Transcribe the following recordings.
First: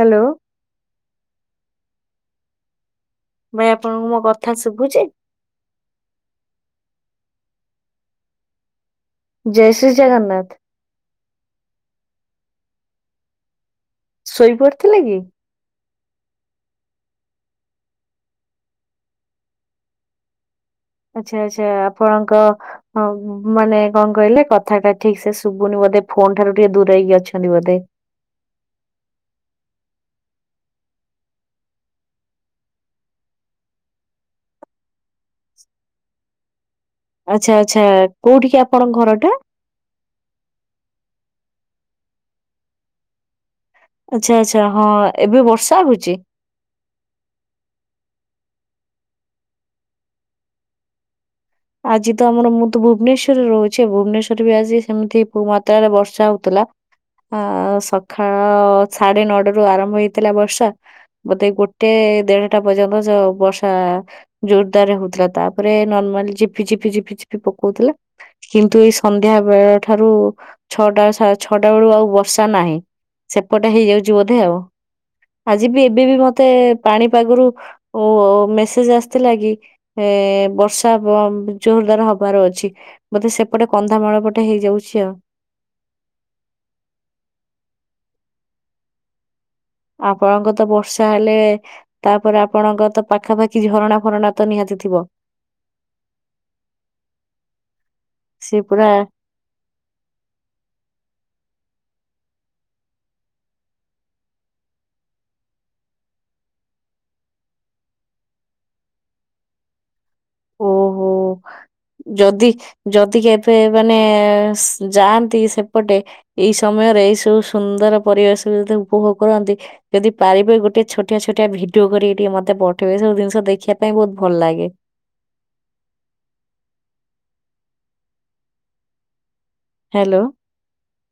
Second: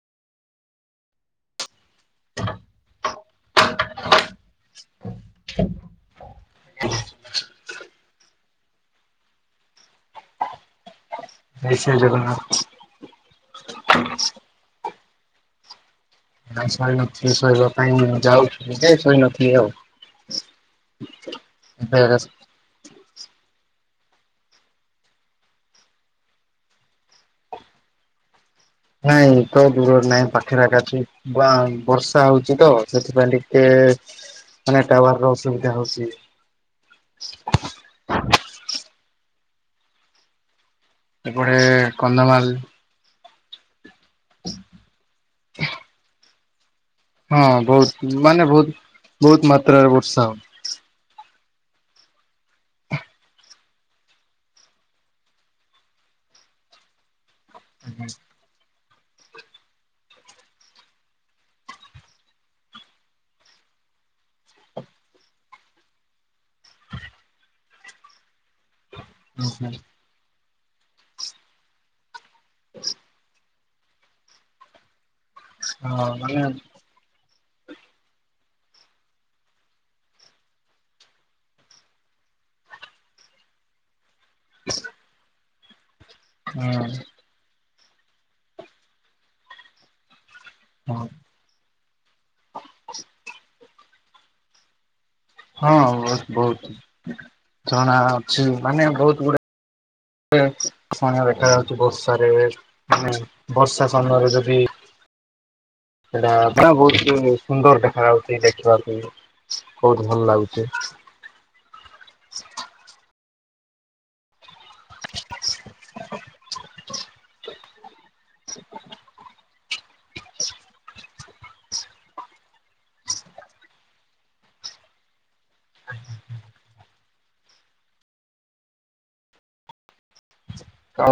Hello! ଭାଇ ଆପଣଙ୍କୁ ମୋ କଥା ଶୁଭୁଛି? [unintelligible] ଜୟ ଶ୍ରୀ ଜଗନ୍ନାଥ। ଜୟ ଶ୍ରୀ ଜଗନ୍ନାଥ। ଶୋଇ ପଡିଥିଲେ କି? ନା ଶୋଇ ନଥିଲି, ଶୋଇବା ପାଇଁ ଯାଉଥିଲି ଯେ- ଶୋଇ ନଥିଲି ଆଉ। ଆଛା ଆଛା, ଏବେ ଆପଣଙ୍କ- ହଁ, ମାନେ କଣ କହିଲେ -କଥାଟା ଠିକ ସେ ଶୁଭୁନି, ବୋଧେ ଫୋନ ଠାରୁ ଟିକେ ଦୂରେଇକି ଅଛନ୍ତି ବୋଧେ! [inaudible] ନାଇଁ ତ ଦୂରରେ ନାଇଁ, ପାଖପାଖେ ଅଛି ବର୍ଷା ହଉଛି ତ, ସେଥିପାଇଁ ଟିକେ- କେ ମାନେ ଟାୱାର ର ଅସୁବିଧା ହଉଛି। ଆଛା, ଆଛା କୋଉଠି କି ଆପଣଙ୍କ ଘର ଟା? ଏପଟେ କନ୍ଧମାଲ। ଆଛା, ଆଛା, ହଁ ଏବେ ବର୍ଷା ହଉଛି? ହଁ ବହୁତ ମାନେ, ବହୁତ ବହୁତ ମାତ୍ରାରେ ବର୍ଷା ହଉ- ଆଜି ତ, ଆମର ମୁଁ ତ ଭୁବନେଶ୍ଵରରେ ରହୁଛି, ଭୁବନେଶ୍ୱର ବି ଆଜି ସେମିତି ମାତ୍ରାର ବର୍ଷା ହଉଥିଲା। ଆ ସଖାଳ- ସାଢେ ନଅଟା ରୁ ଆରମ୍ଭ ହେଇଥିଲା ବର୍ଷା। ବୋଧେ ଗୋଟେ ଦେଢଟା ପର୍ଯ୍ୟନ୍ତ ଯୋଉ ବର୍ଷା- ଜୋରଦାରରେ ହଉଥିଲା, ତାପରେ ନର୍ମାଲ ଝି- ଝିପି ଝିପି ଝିପି ପକଉଥିଲା କିନ୍ତୁ ସନ୍ଧ୍ୟା ହଁ ବେଳ ଠାରୁ- ଛଅଟା ସା-ଛଅଟା ବେଳୁ ଆଉ ବର୍ଷା ନାହିଁ ସେପଟେ ହେଇଯାଉଛି ବୋଧେ ଆଉ। ଆଜି ବି ଏବେ ବି ମାନେ ମତେ ପାଣି ପାଗରୁ- ଓ ମେସେଜ ଆସିଥିଲା କି -ଏ ବର୍ଷା ବହୁ- ଜୋରଦାର ହବାର ଅଛି, ବୋଧେ ସେପଟେ କନ୍ଧାମାଳ ପଟେ ହେଇଯାଉଛି ଆଉ। ହୁଁ। ଆପଣଙ୍କ ତ ବର୍ଷା ହେଲେ, ତାପରେ ଆପଣଙ୍କ ତ ପାଖାପାଖି- କିଛି ଝରଣା ଫରଣା ତ ନିହାତି ଥିବ। ହଁ ବହୁତ- ବହୁତ ଜଣା ଅଛି, ସେ ମାନେ ପୁରା ବହୁତ ଗୁଡେ- [unintelligible] ଦେଖା- ବର୍ଷାରେ, ମାନେ ବର୍ଷା ସମୟରେ ଯଦି! ସେଟା ମାନେ ବହୁତ ସୁନ୍ଦର ଦେଖା ଯାଉଛି, ଦେଖିବାକୁ ବହୁ- ଭଲ ଲାଗୁଚି। ଓହୋ। ଯଦି, ଯଦି କେଭେ ମାନେ- ଯାଆନ୍ତି ସେପଟେ ଏଇ ସମୟରେ ଏଇ ସବୁ ସୁନ୍ଦର ପରିବେଶ ଯେତେ ଉପଭୋଗ କରନ୍ତି। ଯଦି ପାରିବେ ଗୋଟେ ଛୋଟିଆ ଛୋଟିଆ ଭିଡିଓ କରିକି ଟିକେ ମତେ ପଠେଇବେ ସବୁ ଜିନିଷ ଦେଖିବା ପାଇଁ ବହୁତ ଭଲ ଲାଗେ। ହାଲୋ। ଆ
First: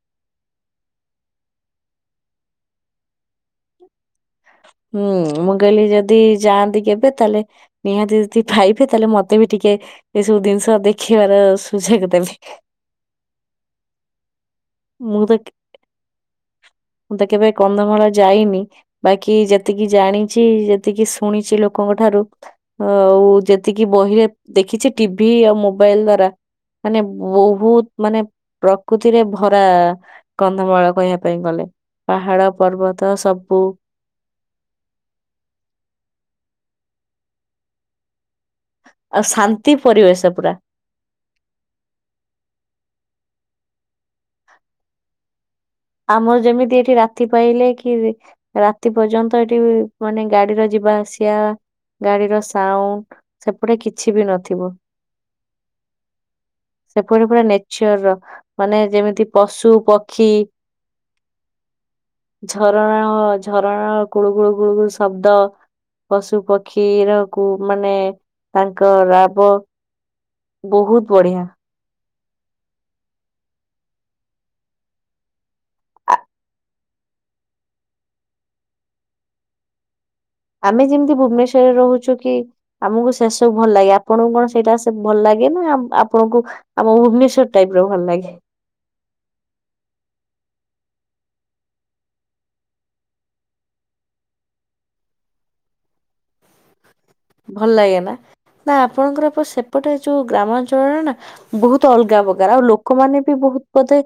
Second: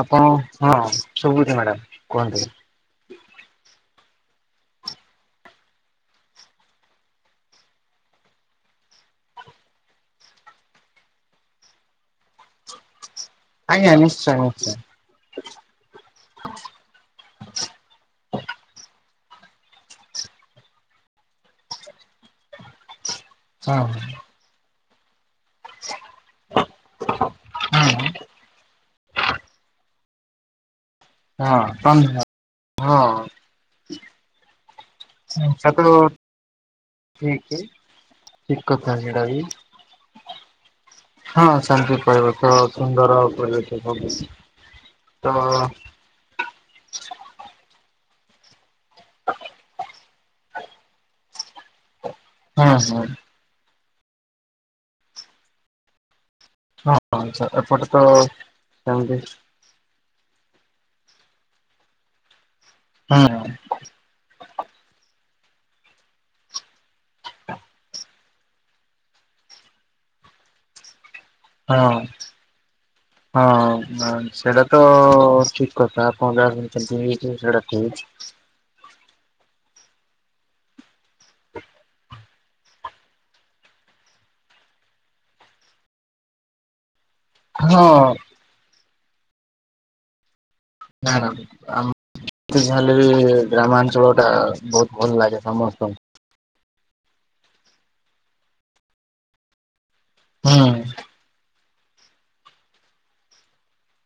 ଆପଣ ହଁ ଶୁଭୁଚି ମ୍ୟାଡାମ କୁହନ୍ତୁ। ହୁଁ ମୁଁ କହିଲି ଯଦି ଯାଆନ୍ତି କେବେ ତାହେଲେ ନିହାତି ଯଦି ଫାଇବେ ତାହେଲେ ମତେ ବି ଟିକେ ଟିକେ ଏସବୁ ଜିନିଷ ଦେଖିବାର ସୁଯୋଗ ଦେବେ। ଆଜ୍ଞା ମୁଁ ନିଶ୍ଚୟ ତ ନିଶ୍ଚୟ। ମୁଁ ତ କେବେ କନ୍ଧମାଳ ଯାଇନି। ବାକି ଯେତିକି ଜାଣିଛି ଯେତିକି ଶୁଣିଛି ଲୋକଙ୍କ ଠାରୁ ଆଉ ହଁ ଯେତିକି ବହିରେ ଦେଖିଛି ବି ଆଉ ମୋବାଇଲ ଦ୍ଵାରା ମାନେ ବହୁତ ହଁ ମାନେ ପ୍ର ପ୍ରକୃତିରେ ଭରା କନ୍ଧମାଳ। କହିବା ପାଇଁ ହଁ ଗଲେ ଧନ୍ୟବାଦ। ପାହାଡ, ପର୍ବତ ସବୁ ଆଚ୍ଛା ତ ଠିକ ଠିକ କଥା ଆଉ ସେଟାବି ଶାନ୍ତି ପରିବେଶ ପୁରା ହଁ ଶାନ୍ତି ପାଇବ ସୁନ୍ଦର [unintelligible] ତ ଆମର ଯେମିତି ଏଠି ରାତି ପାଇଲେ କି ରାତି ପର୍ଯ୍ୟନ୍ତ ଏଠି ମାନେ ଗାଡିର ଯିବା ଆସିବା ଗାଡିର ହଁ ହଁ ସାଉଣ୍ଡ ଏପଟେ କିଛି ବି ନଥିବ। ହଁ ସେପଟେ ପୁରା ଏପଟେ ତ ନେଚର ର ମାନେ ସେମିତି ଯେମିତି ପଶୁ, ପକ୍ଷୀ ଝରଣା ଓ ହଁ ଝରଣା କୁଳୁ କୁଳୁ କୁଳୁୁ ଶବ୍ଦ ପଶୁ, ପକ୍ଷୀ ର କୁ ମାନେ ତାଙ୍କ ରାବ ବହୁତ ବଢିଆ ହଁ। ହଁ ସେଇଟା ତ ଠିକ କଥା ଆ ଆପଣ ଯାହାକୋହୁଛନ୍ତି ସେଟା ଠିକ ଆମେ ଯେମିତି ଭୁବେନେଶ୍ୱର ରେ ରହୁଛୁ କି? ଆମକୁ ସେ ସବୁ ଭଲ ଲାଗେ ଆପଣଙ୍କୁ କଣ ସେଇଟା ସେ ଭଲ ଲାଗେ ନା ଆପଣଙ୍କୁ ଆମ ଭୁବନେଶ୍ୱର ଟାଇପ ର ଭଲ ହଁ ଲାଗେ? ନା ନା ଆମ ହେଲେ ବି ଗ୍ରାମାଞ୍ଚଳ ଟା ବହୁତ ଭଲ ଲାଗେ ସମସ୍ତଙ୍କୁ। ଭଲ ଲାଗେ ନା ନା ଆପଣଙ୍କର ସେପଟେ ଯୋଉ ହୁଁ ଗ୍ରାମାଞ୍ଚଳରେ ନା ବହୁତ ଅଲଗା ପ୍ରକାର ଆଉ ଲୋକମାନେ ବି ବହୁତ ବୋଧେ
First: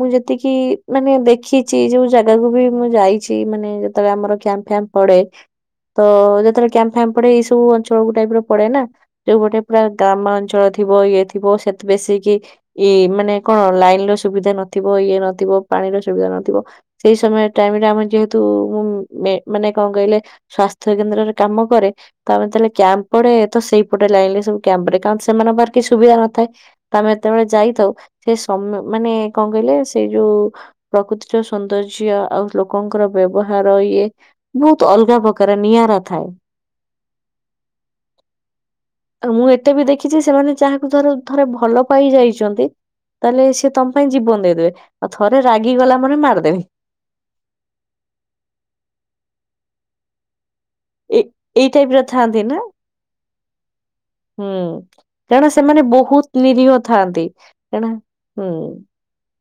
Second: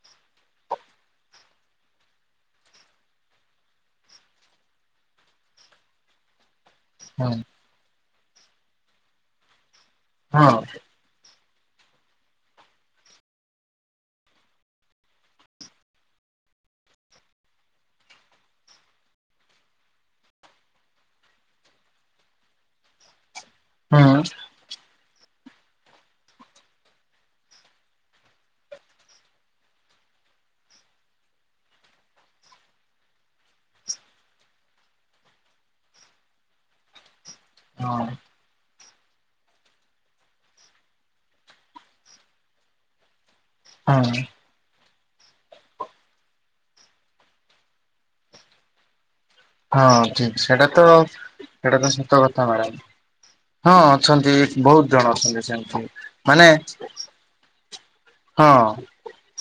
ମୁଁ ଯେତିକି ମାନେ ଦେଖିଛି ଯଉ ଜାଗାକୁ ବି ମୁଁ ଯାଇଛି ମାନେ ଯେତେବେଳେ ଆମର କ୍ୟାଂପ ଫ୍ୟାମ୍ପ ପଡେ ତ ଯେତେବେଳେ କ୍ୟାମ୍ପ ଫ୍ୟାମ୍ପ ପଡେ ହୁଁ ଏଇ ସ ଯଉ ଟାଇପର ପଡେନା ଯୋଉ ଗଟେ ପୁରା ହଁ ଗ୍ରାମାଅଞ୍ଚଳ ଥିବ ଇଏ ଥିବ ଥିବ ସେତ ବେଶୀ କି ଇ ମାନେ କଣ ଲାଇନ ର ସୁବିଧା ନଥିବ ଇଏ ନଥିବ ପାଣିର ସୁବିଧା ନଥିବ ସେଇ ସମୟ ଟାଇମରେ ଆମ ଯେହେତୁ ମେ ମାନେ କଣ କହିଲେ ସ୍ୱାସ୍ଥ୍ୟ କେନ୍ଦ୍ରରେ କାମ କରେ ତ ଆମେ ତାହେଲେ କ୍ୟାମ୍ପ ପଡେ ତ ହୁଁ ସେଇପଟେ ଲାଇନରେ ସବୁ କ୍ୟାମ୍ପ ପଡେ କାରଣ ସେ ସେମାନଙ୍କ କି ସୁବିଧା ନଥାଏ ତ ଆମେ ଯେତେବେଳେ ଯାଇଥାଉ ସେ ସମ ମାନେ କଣ କହିଲେ ସେଇ ଯୋଉ ଉ ପ୍ରକୃତିର ସୌନ୍ଦର୍ଯ୍ୟ ଆଉ ଲୋକଙ୍କର ବ୍ୟବହାର ଇଏ ବହୁତ ଅଲଗା ପ କାର ନିଆରା ଥାଏ। ହଁ। ଆଉ ମୁଁ ଏତେ ବି ଦେଖିଛି ସେମାନେ ଯାହାକୁ ଧର ଥରେ ଭଲପାଇ ଯାଇଛନ୍ତି। ତାହେଲେ ସିଏ ତମ ପାଇଁ ହଁ। ଜୀବନ ଦେଇଦେବେ। ଆଉ ଥରେ ରାଗିଗଲା ମାନେ ମାରିଦେବେ। ହଁ ଠିକ ସେଇଟା ତ ଏ ଏଇ ସେଇଟା ଟାଇପ ତ ର ସତ ଥାଆନ୍ତି କଥା ନା ମ୍ୟାଡ଼ାମ। ହଁ ଅଛନ୍ତି ହୁଁ। ବହୁତ ଜଣ ଅଛନ୍ତି କାରଣ ସେମାନେ ସେମିତି ବହୁତ ମାନେ ନିରୀହ ଥାଆନ୍ତି କାରଣ ହୁଁ ହଁ।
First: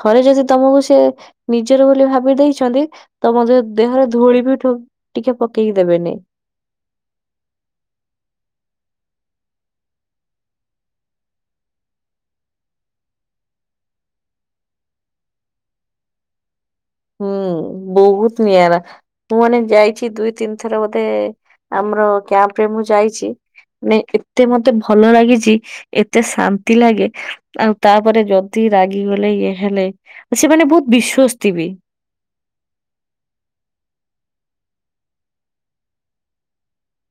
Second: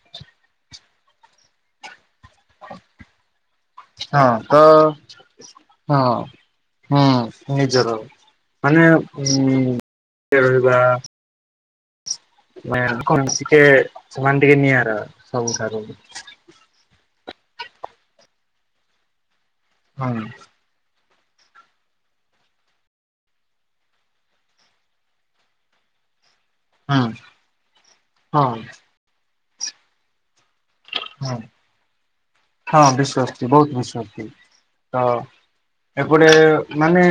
ଥରେ ଯଦି ତମକୁ ସେ ନିଜର ବୋଲି ଭାବି ଦେଇଛନ୍ତି ତମ ଦେହରେ ହଁ ଧୂଳି ବି ତ ଟିକେ ପକେଇକି ଦେବେନି। ହଁ। ହୁଁ ନିଜର ମାନେ ଉ ରହିବା ସିକେ ସେମାନେ ଟିକେ ନିଆରା ସବୁଠାରୁ। ହୁଁ ବହୁତ ନିଆରା ମୁଁ ମାନେ ହୁଁ ଯାଇଛି ଦୁଇ ତିନି ଥର ବୋଧେ। ମତେ ଆମର କ୍ୟାମ୍ପ ରେ ମୁଁ ଯାଇଛି ମାନେ ଏତେ ମତେ ଭଲ ଲାଗିଛି ଏତେ ଶାନ୍ତି ହୁଁ ଲାଗେ ଆଉ ତାପରେ ହଁ ଯଦି ରାଗିଗଲେ ଇଏ ହେଲେ ସେମାନେ ବହୁତ ହଁ ବିଶ୍ଵାସ ଥିବେ। ହଁ ବିଶ୍ଵସ୍ତି ବହୁତ ବିଶ୍ଵସ୍ତି ତ। ଏପଟେ ମାନେ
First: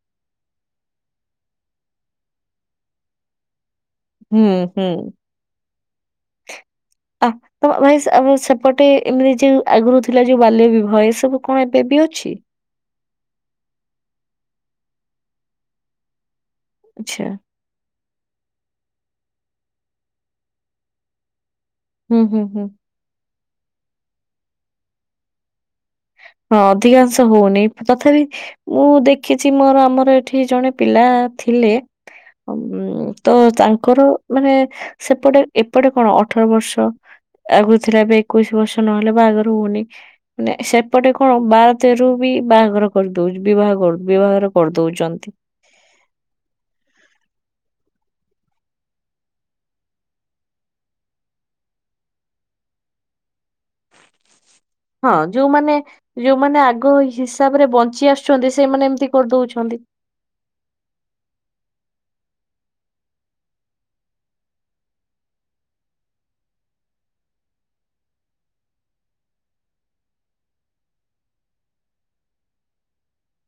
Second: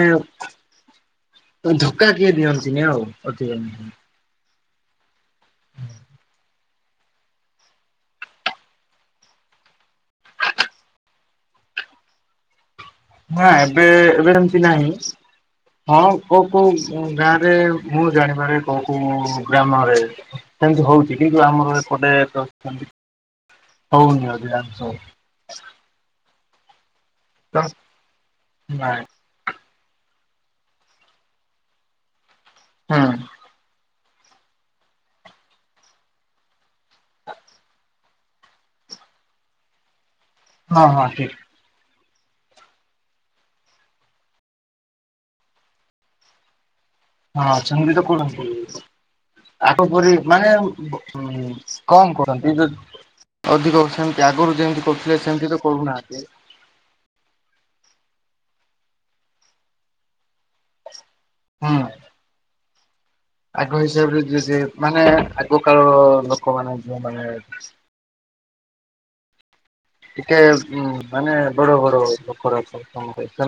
ଧୋକା କିଏ ଦିଅନ୍ତିନି ଆଉ। ହୁଁ ହୁଁ। ଅ ତ ଭାଇ ଆମ ସେପଟେ ଏମିତି ଯୋଉ ଆଗରୁ ଥିଲା ଯୋଉ ବାଲ୍ୟ ବିବାହ ଏ ସବୁ କଣ ଏବେ ବି ଅଛି? ନାଁ ଏବେ ଏବେ ଏମିତି ନାହିଁ ହଁ। କୋଉ କୋଉ ଆଚ୍ଛା ଗାଁରେ ମୁଁ ଜାଣିବାରେ କୋଉ କୋଉ ଗ୍ରାମରେ ସେମିତି ହଉଛି କିନ୍ତୁ ଆମର ଏପଟେ ହୁଁ ହୁଁ ହୁଁ ହଉନି। ହଁ ଅଧିକାଂଶ ତ ହଉନି ତଥାପି ମୁଁ ନାଇଁ ଦେଖିଛି ମୋର ଆମର ଏଠି ଜଣେ ପିଲା ଥିଲେ ହୁଁ ତ ତାଙ୍କର ମାନେ ସେପଟେ ଏପଟେ କଣ ଅଠର ବର୍ଷ ଆଗରୁ ଥିଲା ଏବେ ଏକୋଇଶି ବର୍ଷ ନହେଲେ ବାହାଘର ହଉନି ମାନେ ହଁ ହଁ ସେପଟେ ଠିକ କଣ ବାର ସେ ର ବି ବାହାଘର କରିଦଉ ବିବା ବିବାହଘର କରିଦଉଛନ୍ତି। [inaudible] ହଁ ଚନ୍ଦ୍ରୀ ତ କଲମ୍ପ। ଆଗପରି ମାନେ କମ କରନ୍ତି ଯ ଅଧିକ ସେମତି ଆଗରୁ ଯେମତି ହଁ କରୁଥିଲେ ସେମତି ତ ଯୋଉମାନେ କରୁନାହାନ୍ତି। ଯୋଉମାନେ ଆଗ ହିସାବରେ ବଞ୍ଚି ଆସୁଛନ୍ତି ସେମାନେ ଏମିତି କରିଦଉଛନ୍ତି। ହଁ। ଆଗ ହିସାବରେ ଯି ମାନେ ଆଗ କାଳ ଲୋକମାନୋନେ ଯ ମାନେ। ଟିକେ ଉ ମାନେ ବଡ ବଡ ଲୋକରୋକ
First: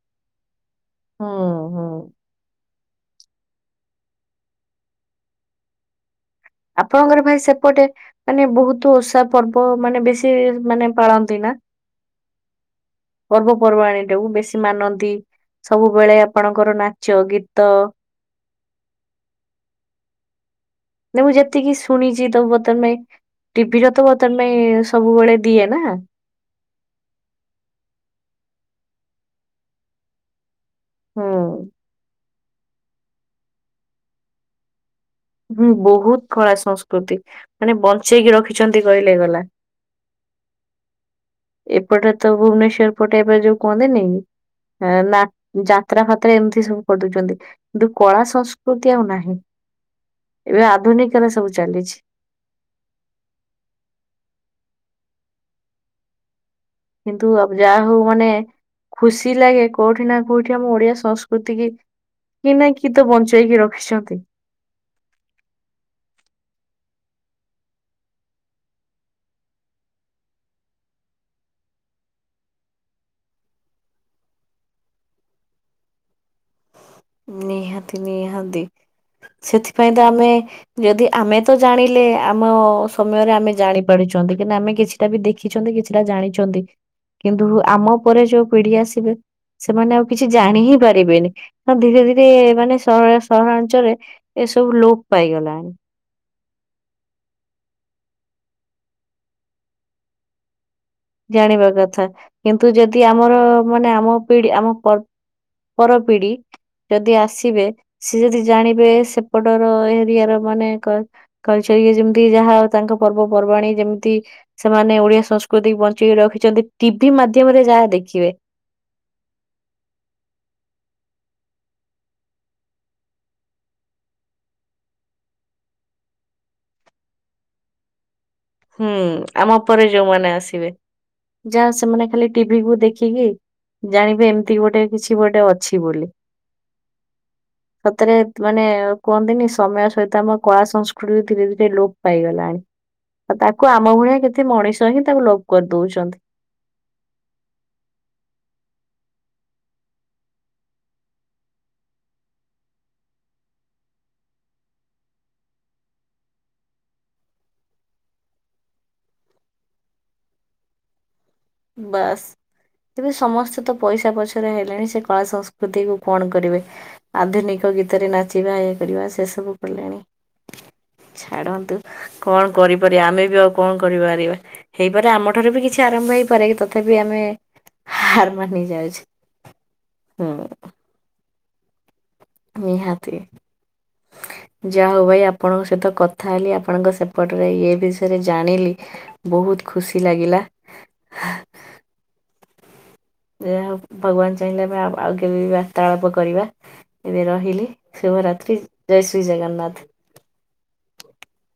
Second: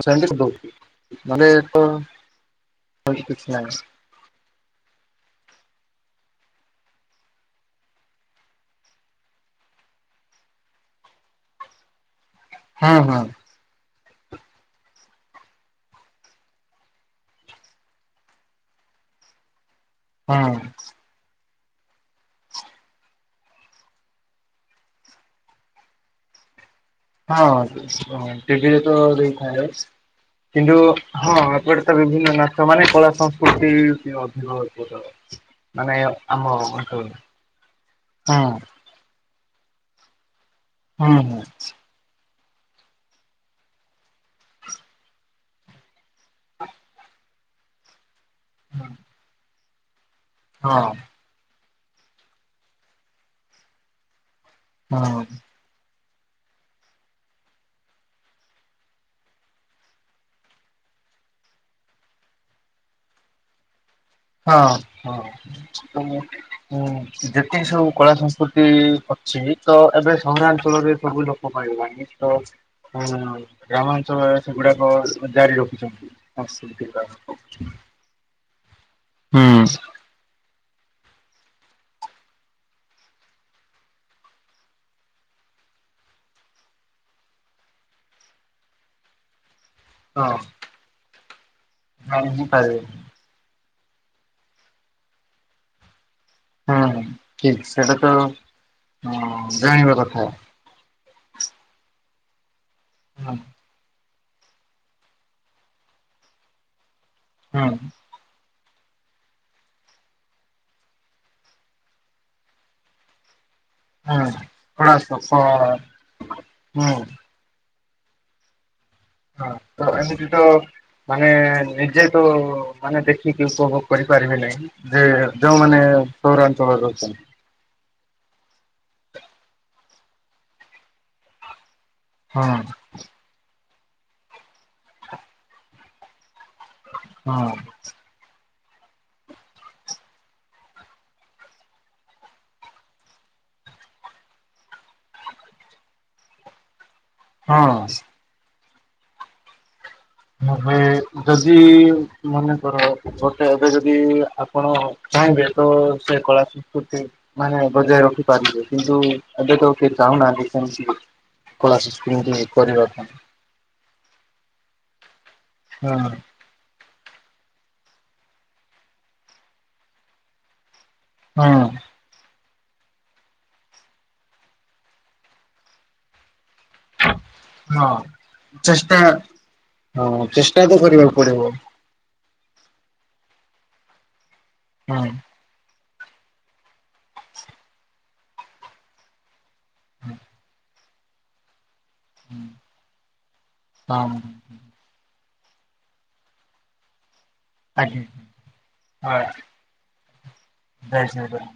ସେମିତି ଦଉଛି। ହୁଁ ମାନେ ଏ ହୁଁ ତ କିଛି ନାହିଁ। ଆପଣଙ୍କର ଭାଇ ସେପଟେ ମାନେ ବହୁତ ଓଷା ପର୍ବ ମାନେ ବେଶୀ ମାନେ ପାଳନ୍ତି ନା? ହଁ ହଁ ପର୍ବପର୍ବାଣି? ବେଶୀ ମାନନ୍ତି ସବୁବେଳେ ଆପଣଙ୍କର ନାଚ ଗୀତ ହଁ। ନ ମୁଁ ଯେତିକି ଶୁଣିଛି ତମ ବର୍ତ୍ତମାନ ଟିଭିିଟ ତ ତମେ ସବୁବେଳେ ଦିଏ ନା ହଁ ଟିଭିରେ ତ ଦେଇଥାଏ। କିନ୍ତୁ ହଁ ହୁଁ। ଏପଟେ ତ ବିଭିନ୍ନ ନାଚ ମାନେ କଳା ସଂସ୍କୃତି ଅଭିନୟ କର। ହୁଁ ବହୁତ କଳା ସଂସ୍କୃତି ମାନେ ବଞ୍ଚେଇକି ହଁ ରଖିଛନ୍ତି କହିଲେ ଗଲା। ହୁଁ ହୁଁ। ଏପଟେ ତ ଭୁବନେଶ୍ଵର ପଟେ ଏବେ ଯୋଉ କୁହନ୍ତିନି ନା ଯାତ୍ରା ଫାତ୍ରା ଏମିତି ସବୁ କରିଦଉଛନ୍ତି କିନ୍ତୁ କଳା ସଂସ୍କୃତି ଆଉ ନାହିଁ। ଏବେ ହଁ ଆଧୁନିକରେ ସବୁ ଚାଲିଛି। ହଁ। କିନ୍ତୁ ଆ ଯାହା ହଉ ମାନେ ଖୁସି ଲାଗେ କୋଉଠି ନା କୋଉଠି ଆମ ଓଡିଆ ସଂସ୍କୃତି କି କି ନା କି ତ ବଞ୍ଚେଇକି ରଖିଛନ୍ତି। ହଁ ହ ହୁଁ। ଯେତିକି ସବୁ କଳା ସଂସ୍କୃତି ଅଛି ତ ଏବେ ସହରାଞ୍ଚଳରେ ସବୁ ଲୋକ ପାଇଁ ତଁ ଗ୍ରାମାଞ୍ଚଳରେ ସେଗୁଡାକ ଜାରି ରଖିଛନ୍ତି। ଗୁଡାକ। ନିହାତି ନିହାତି ହୁଁ। ସେଥିପାଇଁ ତ ଆମେ ଯଦି ଆମେ ତ ଜାଣିଲେ ଆମ ସମୟରେ ଆମେ ଜାଣି ପାରୁଛନ୍ତି କିନା ଆମେ କିଛିଟା ବି ଦେଖିଛନ୍ତି। କିଛିଟା ଜାଣିଛନ୍ତି କିନ୍ତୁ ଆମ ପରେ ଯୋଉ ପିଢି ଆସିବେ। ସେମାନେ ଆଉ କିଛି ହଁ ଜାଣି ହିଁ ପାରିବେନି ଧୀରେ ଧୀରେ ଜାଣି ହିଁ ମାନେ ପାରିବେନି ସହରାଞ୍ଚଳରେ ଏସବୁ ଲୋପ ପାଇଗଲାଣି ହୁଁ ଠିକ ସେଇଟା ତ ଜାଣିବା କଥା ଜାଣିବା କଥା କିନ୍ତୁ ଯଦି ଆମର ହୁଁ ମାନେ ଆମ ପିଢି ଆମ ପର ପିଢି ଯଦି ଆସିବେ ହୁଁ ସେ ଯଦି ଜାଣିବେ ସେପଟର ଏରିଆ ର ମାନେ କଲ୍ଚରଯେମିତି ଯାହା ତାଙ୍କ ପର୍ବପର୍ବାଣ ଯେମିତି ସେମାନେ ହୁଁ ଓଡିଆ ସଂସ୍କୃତି କଳା ବଞ୍ଚି ରଖିଛନ୍ତି ହୁଁ। ଟିଭି ମାଧ୍ୟମରେ ଯାହା ଦେଖିବେ ହଁ ତ ଏମିତି ତ ମାନେ ନିଜେ ତ ମାନେ ଦେଖିକି ଉପଭୋଗ କରି ପାରିବି ନାହିଁ ଯେ ଯୋଉମାନେ ପୌରାଞ୍ଚଳରେ ଅଛନ୍ତି। ହ ହୁଁ ଆମ ପରେ ଯୋଉମାନେ ଆସିବେ ଯାହା ସେମାନେ ଖାଲି ହଁ ଟିଭିକୁୁ ଦେଖିକି ଜାଣିବେ ଏମିତି ଗୋଟେ କିଛି ଗୋଟେ ଅଛି ବୋଲି ହଁ। ସତରେ ମାନେ କୁହନ୍ତିନି ସମୟ ସହିତ ଆମ କଳା ସଂସ୍କୃତି ଧୀରେ ଧୀରେ ଲୋପ ପାଇଗଲାଣି ଆଉ ତାକୁ ଆମ ଭଳିଆ କେତେ ମଣିଷ ହିଁ ତାକୁ ଲୋଭ କରିଦଉଛନ୍ତି। ହଁ। ନହେଲେ ଯଦି ମନେ କର ଗୋଟେ ଏବେ ଯଦି ଆପଣ ଚାହିଁବେ ତ ସେ କଳା ସଂସ୍କୃତି ମାନେ ବଜାୟ ରଖିପାରିବେ କିନ୍ତୁ ଏବେ ତ କିଏ ଚାହୁଁ ହନା ଦେଖଛି ବାସ୍ ଏବେ ସମସ୍ତେ ତ ପଇସା ପଛେ ହେଲେଣି ସେ କଳା ସଂସ୍କୃତି କୁ ହଁ। କଣ କରିବେ? ଆଧୁନିକ ଗୀତରେ ନାଚିବା ଇ କରିବା ସେ ସବୁ ପଡ଼ିଲଣି ହଁ ଛାଡ଼ନ୍ତୁ କଣ କରିପାରିବା ଆମେ ବି ଆଉ କଣ କରିପାରିବା ହେଇପାରେ ଆମ ଠାରୁ ବି କିଛି ଆରମ୍ଭ ହେଇପାରେ କି? ହଁ ଚେଷ୍ଟା ଯାଉଛେ ହଁ ହୁଁ ଚେଷ୍ଟା ତ କରିବାକୁ ପଡିବ। ନିହାତି ଯାହା ହଁ ହଉ ଭାଇ ଆପଣଙ୍କ ସହିତ କଥା କଥା ହେଲି ଆପଣଙ୍କ ସେପଟରେ ଏଇ ବିଷୟରେ ଜାଣିଲି ବହୁତ ଖୁସି ଲାଗିଲା। [inaudible] ହଁ। ଯାହା ହଉ ହଁ ଭଗବାନ ଚାହିଁଲେ ଆମ ଆଉ କେବେ ବାର୍ତ୍ତାଳାପ କରିବା ଏବେ ରହିଲି ଆଜ୍ଞା ଶୁଭରାତ୍ରି ଜୟ ହଁ ଶ୍ରୀ ଜଗନ୍ନାଥ। ଜୟ ସାଇରାମ।